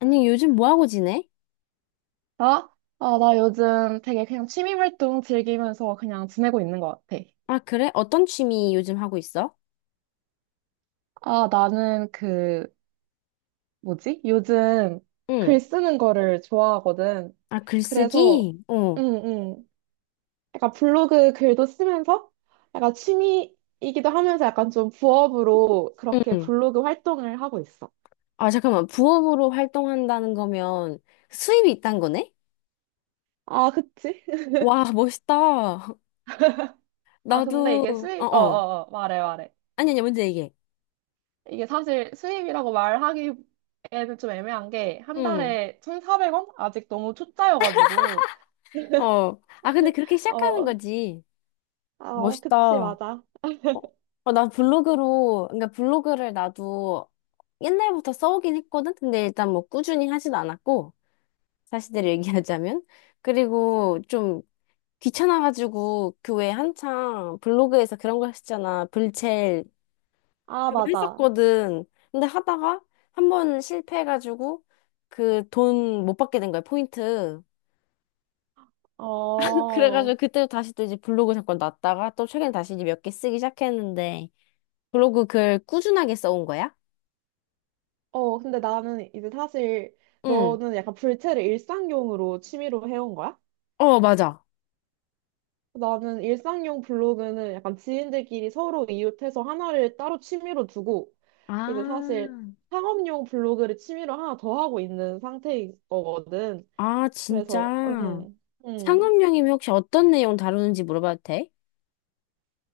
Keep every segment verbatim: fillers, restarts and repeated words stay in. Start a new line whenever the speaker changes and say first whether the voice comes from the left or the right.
left: 아니, 요즘 뭐 하고 지내?
right: 아, 아, 나 요즘 되게 그냥 취미 활동 즐기면서 그냥 지내고 있는 것 같아.
left: 아, 그래? 어떤 취미 요즘 하고 있어?
right: 아, 나는 그, 뭐지? 요즘
left: 응.
right: 글 쓰는 거를 좋아하거든.
left: 아,
right: 그래서,
left: 글쓰기? 어.
right: 응, 응. 약간 블로그 글도 쓰면서 약간 취미이기도 하면서 약간 좀 부업으로 그렇게
left: 응.
right: 블로그 활동을 하고 있어.
left: 아, 잠깐만. 부업으로 활동한다는 거면 수입이 있단 거네?
right: 아, 그치?
left: 와, 멋있다.
right: 아, 근데 이게
left: 나도,
right: 수입, 어,
left: 어어.
right: 어, 어, 말해, 말해.
left: 아니, 아니, 먼저 얘기해.
right: 이게 사실 수입이라고 말하기에는 좀 애매한 게 한
left: 응.
right: 달에 천사백 원? 아직 너무 초짜여가지고.
left: 어. 아, 근데 그렇게 시작하는
right: 어,
left: 거지.
right: 아,
left: 멋있다.
right: 그치,
left: 어,
right: 맞아.
left: 어, 나 블로그로, 그러니까 블로그를 나도 옛날부터 써오긴 했거든? 근데 일단 뭐 꾸준히 하진 않았고, 사실대로 얘기하자면. 그리고 좀 귀찮아가지고 교회 한창 블로그에서 그런 거 했잖아. 불첼
right: 아,
left: 그거
right: 맞아.
left: 했었거든. 근데 하다가 한 번 실패해가지고 그 돈 못 받게 된 거야, 포인트.
right: 어,
left: 그래가지고 그때 다시 또 이제 블로그 잠깐 놨다가 또 최근에 다시 이제 몇 개 쓰기 시작했는데 블로그 글 꾸준하게 써온 거야?
right: 어, 근데 나는 이제 사실
left: 응.
right: 너는 약간 불체를 일상용으로 취미로 해온 거야?
left: 어, 맞아.
right: 나는 일상용 블로그는 약간 지인들끼리 서로 이웃해서 하나를 따로 취미로 두고 이제 사실
left: 아,
right: 상업용 블로그를 취미로 하나 더 하고 있는 상태인 거거든.
left: 아, 진짜.
right: 그래서 음, 음.
left: 상업용이면 혹시 어떤 내용 다루는지 물어봐도 돼?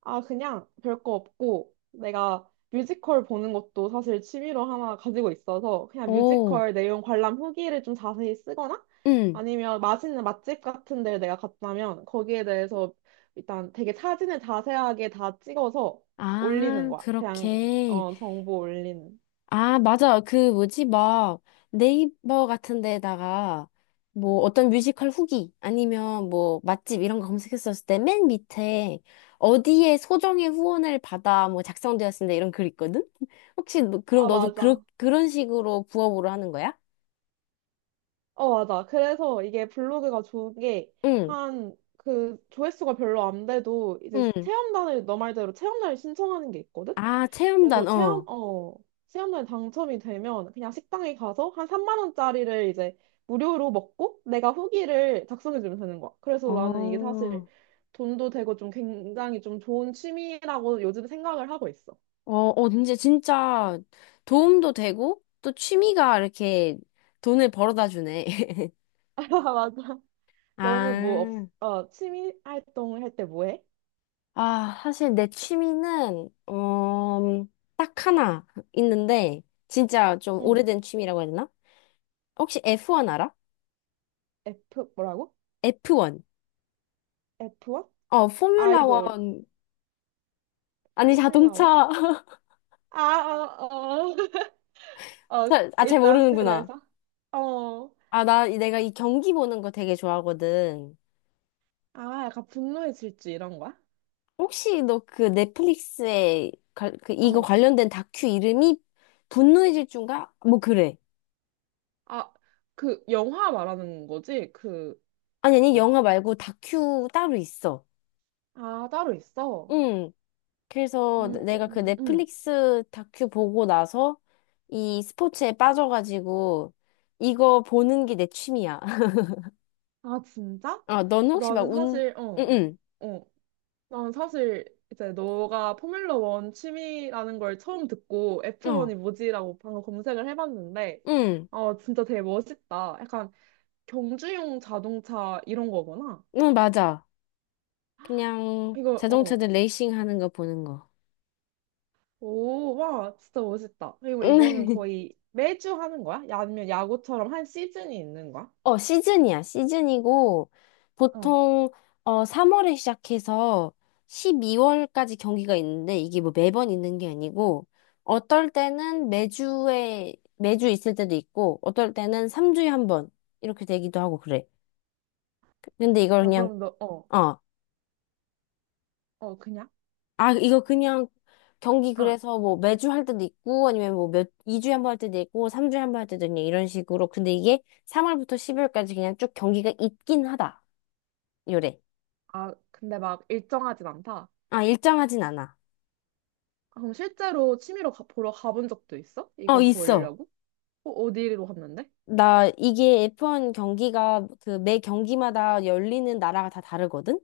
right: 아 그냥 별거 없고 내가 뮤지컬 보는 것도 사실 취미로 하나 가지고 있어서 그냥
left: 오,
right: 뮤지컬 내용 관람 후기를 좀 자세히 쓰거나
left: 응.
right: 아니면 맛있는 맛집 같은 데를 내가 갔다면 거기에 대해서 일단 되게 사진을 자세하게 다 찍어서 올리는
left: 아,
right: 거야. 그냥
left: 그렇게.
right: 어 정보 올리는.
left: 아, 맞아. 그 뭐지? 막 네이버 같은 데다가 뭐 어떤 뮤지컬 후기 아니면 뭐 맛집 이런 거 검색했었을 때 맨 밑에 어디에 소정의 후원을 받아 뭐 작성되었습니다 이런 글 있거든? 혹시 너, 그럼
right: 아,
left: 너도 그러,
right: 맞아.
left: 그런 식으로 부업으로 하는 거야?
right: 어, 맞아. 그래서 이게 블로그가 좋은 게,
left: 응,
right: 한, 그, 조회수가 별로 안 돼도, 이제
left: 응.
right: 체험단을, 너 말대로 체험단을 신청하는 게 있거든?
left: 아, 체험단,
right: 그래서 체험,
left: 어.
right: 어, 체험단에 당첨이 되면, 그냥 식당에 가서 한 삼만 원짜리를 이제 무료로 먹고, 내가 후기를 작성해주면 되는 거야.
left: 어,
right: 그래서 나는 이게 사실
left: 어,
right: 돈도 되고 좀 굉장히 좀 좋은 취미라고 요즘 생각을 하고 있어.
left: 어, 진짜, 진짜 도움도 되고 또 취미가 이렇게 돈을 벌어다 주네.
right: 맞아. 너는 뭐, 없,
left: 아.
right: 어, 취미 활동을 할 때 뭐 해?
left: 아, 사실 내 취미는, 음, 딱 하나 있는데, 진짜 좀
right: 응,
left: 오래된 취미라고 해야 되나? 혹시 에프 원 알아?
right: F, 뭐라고?
left: 에프 원.
right: 에프원?
left: 어, 포뮬라
right: 아이돌,
left: 원. 아니,
right: 포뮬라와?
left: 자동차.
right: 아, 어... 어, 어,
left: 잘, 아, 잘
right: 일단
left: 모르는구나.
right: 그래서, 어,
left: 아, 나, 내가 이 경기 보는 거 되게 좋아하거든.
right: 아, 약간 분노의 질주 이런 거야?
left: 혹시 너 그 넷플릭스에, 가- 그, 이거
right: 어,
left: 관련된 다큐 이름이 분노의 질주인가? 뭐, 그래.
right: 아, 그 영화 말하는 거지? 그거.
left: 아니, 아니, 영화 말고 다큐 따로 있어.
right: 아, 따로 있어.
left: 응. 그래서
right: 음, 어,
left: 내가 그
right: 음, 음.
left: 넷플릭스 다큐 보고 나서 이 스포츠에 빠져가지고 이거 보는 게 내 취미야.
right: 아, 진짜?
left: 어, 너는 혹시 막
right: 나는
left: 운,
right: 사실, 어,
left: 응,
right: 어, 난 사실 이제 너가 포뮬러 원 취미라는 걸 처음 듣고
left: 응,
right: 에프원이
left: 어,
right: 뭐지라고 방금 검색을 해봤는데,
left: 응,
right: 어, 진짜 되게 멋있다. 약간 경주용 자동차 이런 거구나.
left: 응, 맞아. 그냥
right: 이거, 어.
left: 자동차들 레이싱 하는 거 보는 거.
right: 오, 와, 진짜 멋있다. 그리고 이거는 거의 매주 하는 거야? 야, 아니면 야구처럼 한 시즌이 있는 거야?
left: 어, 시즌이야. 시즌이고,
right: 어.
left: 보통, 어, 삼월에 시작해서 십이월까지 경기가 있는데, 이게 뭐 매번 있는 게 아니고, 어떨 때는 매주에, 매주 있을 때도 있고, 어떨 때는 삼 주에 한 번, 이렇게 되기도 하고 그래. 근데 이걸
right: 아,
left: 그냥,
right: 그럼 너, 어,
left: 어,
right: 어, 그냥?
left: 아, 이거 그냥 경기
right: 아,
left: 그래서 뭐 매주 할 때도 있고, 아니면 뭐 몇, 이 주에 한 번 할 때도 있고, 삼 주에 한 번 할 때도 있냐, 이런 식으로. 근데 이게 삼월부터 십이월까지 그냥 쭉 경기가 있긴 하다. 요래.
right: 아, 근데 막 일정하진 않다.
left: 아, 일정하진 않아.
right: 아, 그럼 실제로 취미로 가, 보러 가본 적도 있어?
left: 어,
right: 이거
left: 있어.
right: 보려고? 어, 어디로 갔는데?
left: 나 이게 에프 원 경기가 그 매 경기마다 열리는 나라가 다 다르거든?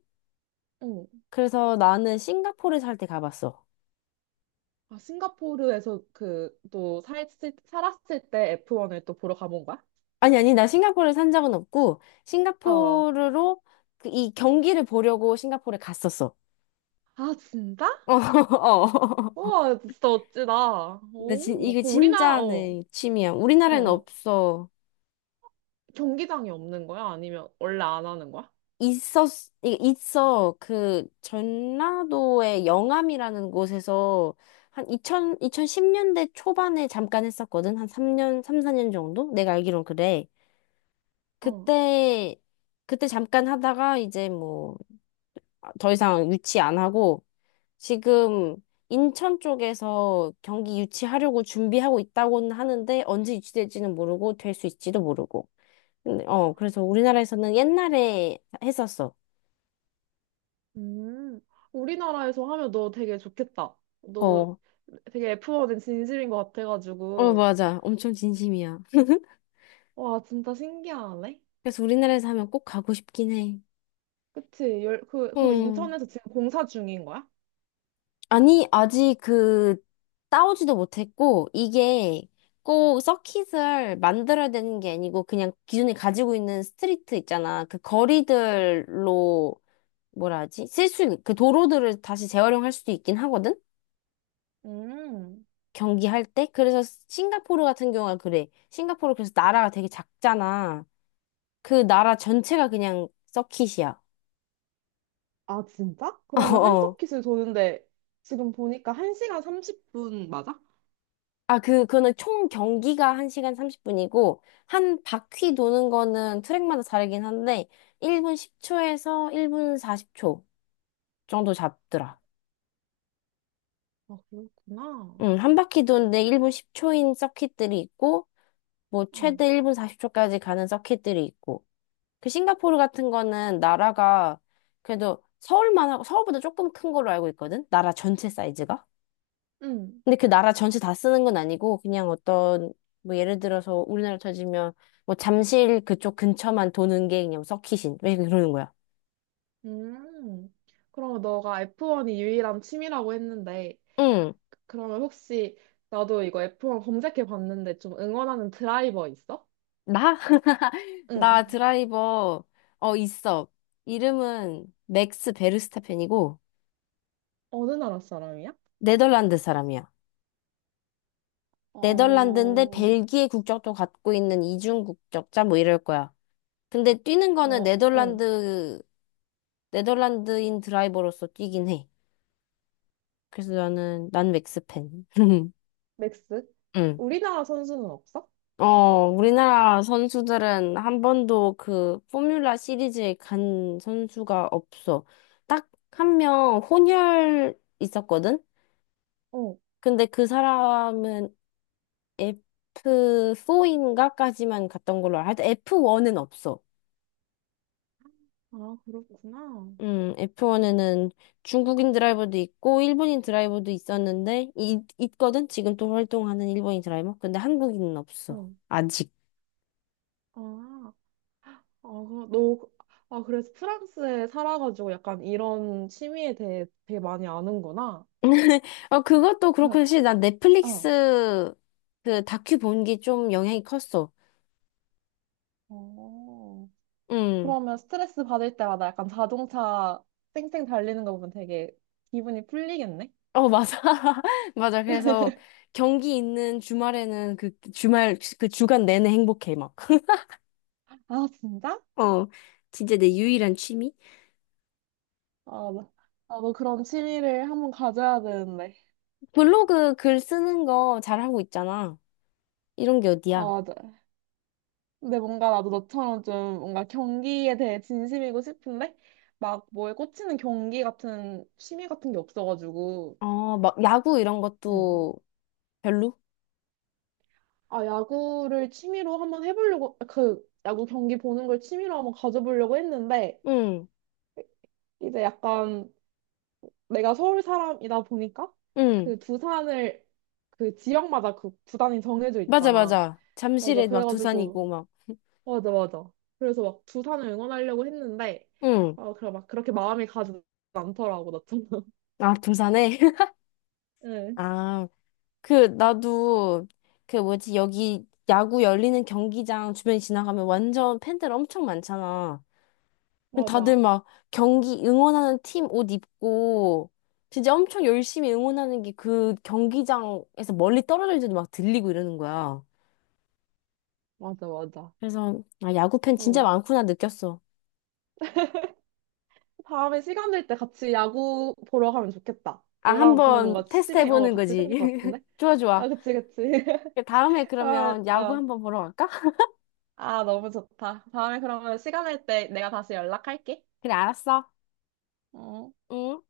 right: 어.
left: 그래서 나는 싱가포르 살 때 가봤어.
right: 아, 싱가포르에서 그, 또, 살, 살았을 때 에프원을 또 보러 가본 거야?
left: 아니, 아니, 나 싱가포르 산 적은 없고,
right: 어.
left: 싱가포르로 그 이 경기를 보려고 싱가포르에 갔었어.
right: 아, 진짜?
left: 어, 어.
right: 우와, 진짜 어찌다.
left: 나 진,
right: 오,
left: 이게
right: 그 우리나라,
left: 진짜
right: 어,
left: 내 취미야.
right: 어,
left: 우리나라에는
right: 어.
left: 없어.
right: 경기장이 없는 거야? 아니면 원래 안 하는 거야?
left: 있었, 이- 있어. 그, 전라도의 영암이라는 곳에서 한이십 영 이천십 년대 초반에 잠깐 했었거든. 한 삼 년, 삼, 사 년 정도? 내가 알기론 그래.
right: 어.
left: 그때, 그때 잠깐 하다가 이제 뭐, 더 이상 유치 안 하고, 지금 인천 쪽에서 경기 유치하려고 준비하고 있다고는 하는데, 언제 유치될지는 모르고, 될 수 있지도 모르고. 근데, 어, 그래서 우리나라에서는 옛날에 했었어.
right: 음, 우리나라에서 하면 너 되게 좋겠다. 너
left: 어,
right: 되게 에프원은 진심인 것
left: 어,
right: 같아가지고.
left: 맞아. 엄청 진심이야.
right: 와, 진짜 신기하네.
left: 그래서 우리나라에서 하면 꼭 가고 싶긴 해.
right: 그치? 열, 그, 그럼
left: 음.
right: 인천에서 지금 공사 중인 거야?
left: 아니, 아직 그, 싸우지도 못했고, 이게 꼭 서킷을 만들어야 되는 게 아니고, 그냥 기존에 가지고 있는 스트리트 있잖아. 그 거리들로, 뭐라 하지? 쓸 수 있는 그 도로들을 다시 재활용할 수도 있긴 하거든?
right: 음.
left: 경기할 때? 그래서 싱가포르 같은 경우가 그래. 싱가포르 그래서 나라가 되게 작잖아. 그 나라 전체가 그냥 서킷이야.
right: 아, 진짜? 그러면 한
left: 어.
right: 서킷을 도는데 지금 보니까 한 시간 삼십 분 맞아?
left: 아, 그, 그거는 총 경기가 한 시간 삼십 분이고, 한 바퀴 도는 거는 트랙마다 다르긴 한데, 일 분 십 초에서 일 분 사십 초 정도 잡더라.
right: 아, 그렇구나.
left: 응, 한 바퀴 도는데 일 분 십 초인 서킷들이 있고, 뭐,
right: 응.
left: 최대 일 분 사십 초까지 가는 서킷들이 있고. 그 싱가포르 같은 거는 나라가 그래도 서울만 하고, 서울보다 조금 큰 걸로 알고 있거든? 나라 전체 사이즈가?
right: 응.
left: 근데 그 나라 전체 다 쓰는 건 아니고 그냥 어떤 뭐 예를 들어서 우리나라 쳐지면 뭐 잠실 그쪽 근처만 도는 게 그냥 서킷인 왜 그러는 거야?
right: 음. 그러면 너가 에프원이 유일한 취미라고 했는데
left: 응.
right: 그러면 혹시 나도 이거 에프원 검색해 봤는데 좀 응원하는 드라이버 있어?
left: 나? 나
right: 응.
left: 드라이버 어 있어. 이름은 맥스 베르스타펜이고
right: 어느 나라 사람이야?
left: 네덜란드 사람이야.
right: 어,
left: 네덜란드인데
right: 어,
left: 벨기에 국적도 갖고 있는 이중 국적자 뭐 이럴 거야. 근데 뛰는 거는
right: 어, 어.
left: 네덜란드 네덜란드인 드라이버로서 뛰긴 해. 그래서 나는 난 맥스팬.
right: 맥스?
left: 응.
right: 우리나라 선수는 없어?
left: 어, 우리나라 선수들은 한 번도 그 포뮬라 시리즈에 간 선수가 없어. 딱 한 명 혼혈 있었거든?
right: 어.
left: 근데 그 사람은 에프 사인가까지만 갔던 걸로 알아. 하여튼 에프 원은 없어.
right: 아, 그렇구나.
left: 음, 에프 원에는 중국인 드라이버도 있고 일본인 드라이버도 있었는데 이, 있거든? 지금 또 활동하는 일본인 드라이버. 근데 한국인은 없어.
right: 어.
left: 아직.
right: 아. 아, 그- 너, 아, 그래서 프랑스에 살아가지고 약간 이런 취미에 대해 되게 많이 아는구나.
left: 어, 그것도
right: 그,
left: 그렇고, 사실 난
right: 어.
left: 넷플릭스 그 다큐 본 게 좀 영향이 컸어.
right: 어.
left: 응.
right: 그러면 스트레스 받을 때마다 약간 자동차 쌩쌩 달리는 거 보면 되게 기분이 풀리겠네?
left: 어, 맞아. 맞아. 그래서 경기 있는 주말에는 그 주말, 그 주간 내내 행복해, 막.
right: 아, 진짜?
left: 어, 진짜 내 유일한 취미?
right: 아, 나- 아, 너 그런 취미를 한번 가져야 되는데.
left: 블로그 글 쓰는 거 잘하고 있잖아. 이런 게 어디야?
right: 아, 맞아. 근데 뭔가 나도 너처럼 좀 뭔가 경기에 대해 진심이고 싶은데 막 뭐에 꽂히는 경기 같은 취미 같은 게 없어가지고.
left: 어, 막 야구 이런
right: 응.
left: 것도 별로?
right: 아, 야구를 취미로 한번 해보려고, 그, 야구 경기 보는 걸 취미로 한번 가져보려고 했는데,
left: 응,
right: 이제 약간 내가 서울 사람이다 보니까,
left: 응.
right: 그 두산을, 그 지역마다 그 구단이 정해져
left: 맞아,
right: 있잖아.
left: 맞아.
right: 맞아.
left: 잠실에 막
right: 그래가지고,
left: 두산이고 막.
right: 맞아, 맞아. 그래서 막 두산을 응원하려고 했는데,
left: 응.
right: 어, 그래, 막 그렇게 마음이 가지 않더라고, 나처럼.
left: 아, 두산에?
right: 응,
left: 아. 그, 나도, 그 뭐지, 여기 야구 열리는 경기장 주변 지나가면 완전 팬들 엄청 많잖아. 다들
right: 맞아.
left: 막 경기 응원하는 팀 옷 입고, 진짜 엄청 열심히 응원하는 게 그 경기장에서 멀리 떨어질지도 막 들리고 이러는 거야.
right: 맞아, 맞아.
left: 그래서, 아, 야구 팬 진짜
right: 응.
left: 많구나 느꼈어.
right: 다음에 시간 될 때 같이 야구 보러 가면 좋겠다.
left: 아,
right: 너랑 보면
left: 한번
right: 뭔가
left: 테스트
right: 취미, 어,
left: 해보는
right: 같이
left: 거지.
right: 생길 것 같은데?
left: 좋아,
right: 아,
left: 좋아.
right: 그치, 그치.
left: 다음에 그러면
right: 그러면,
left: 야구
right: 어.
left: 한번 보러 갈까?
right: 아, 너무 좋다. 다음에 그러면 시간 날 때 내가 다시 연락할게.
left: 그래, 알았어.
right: 어.
left: 응.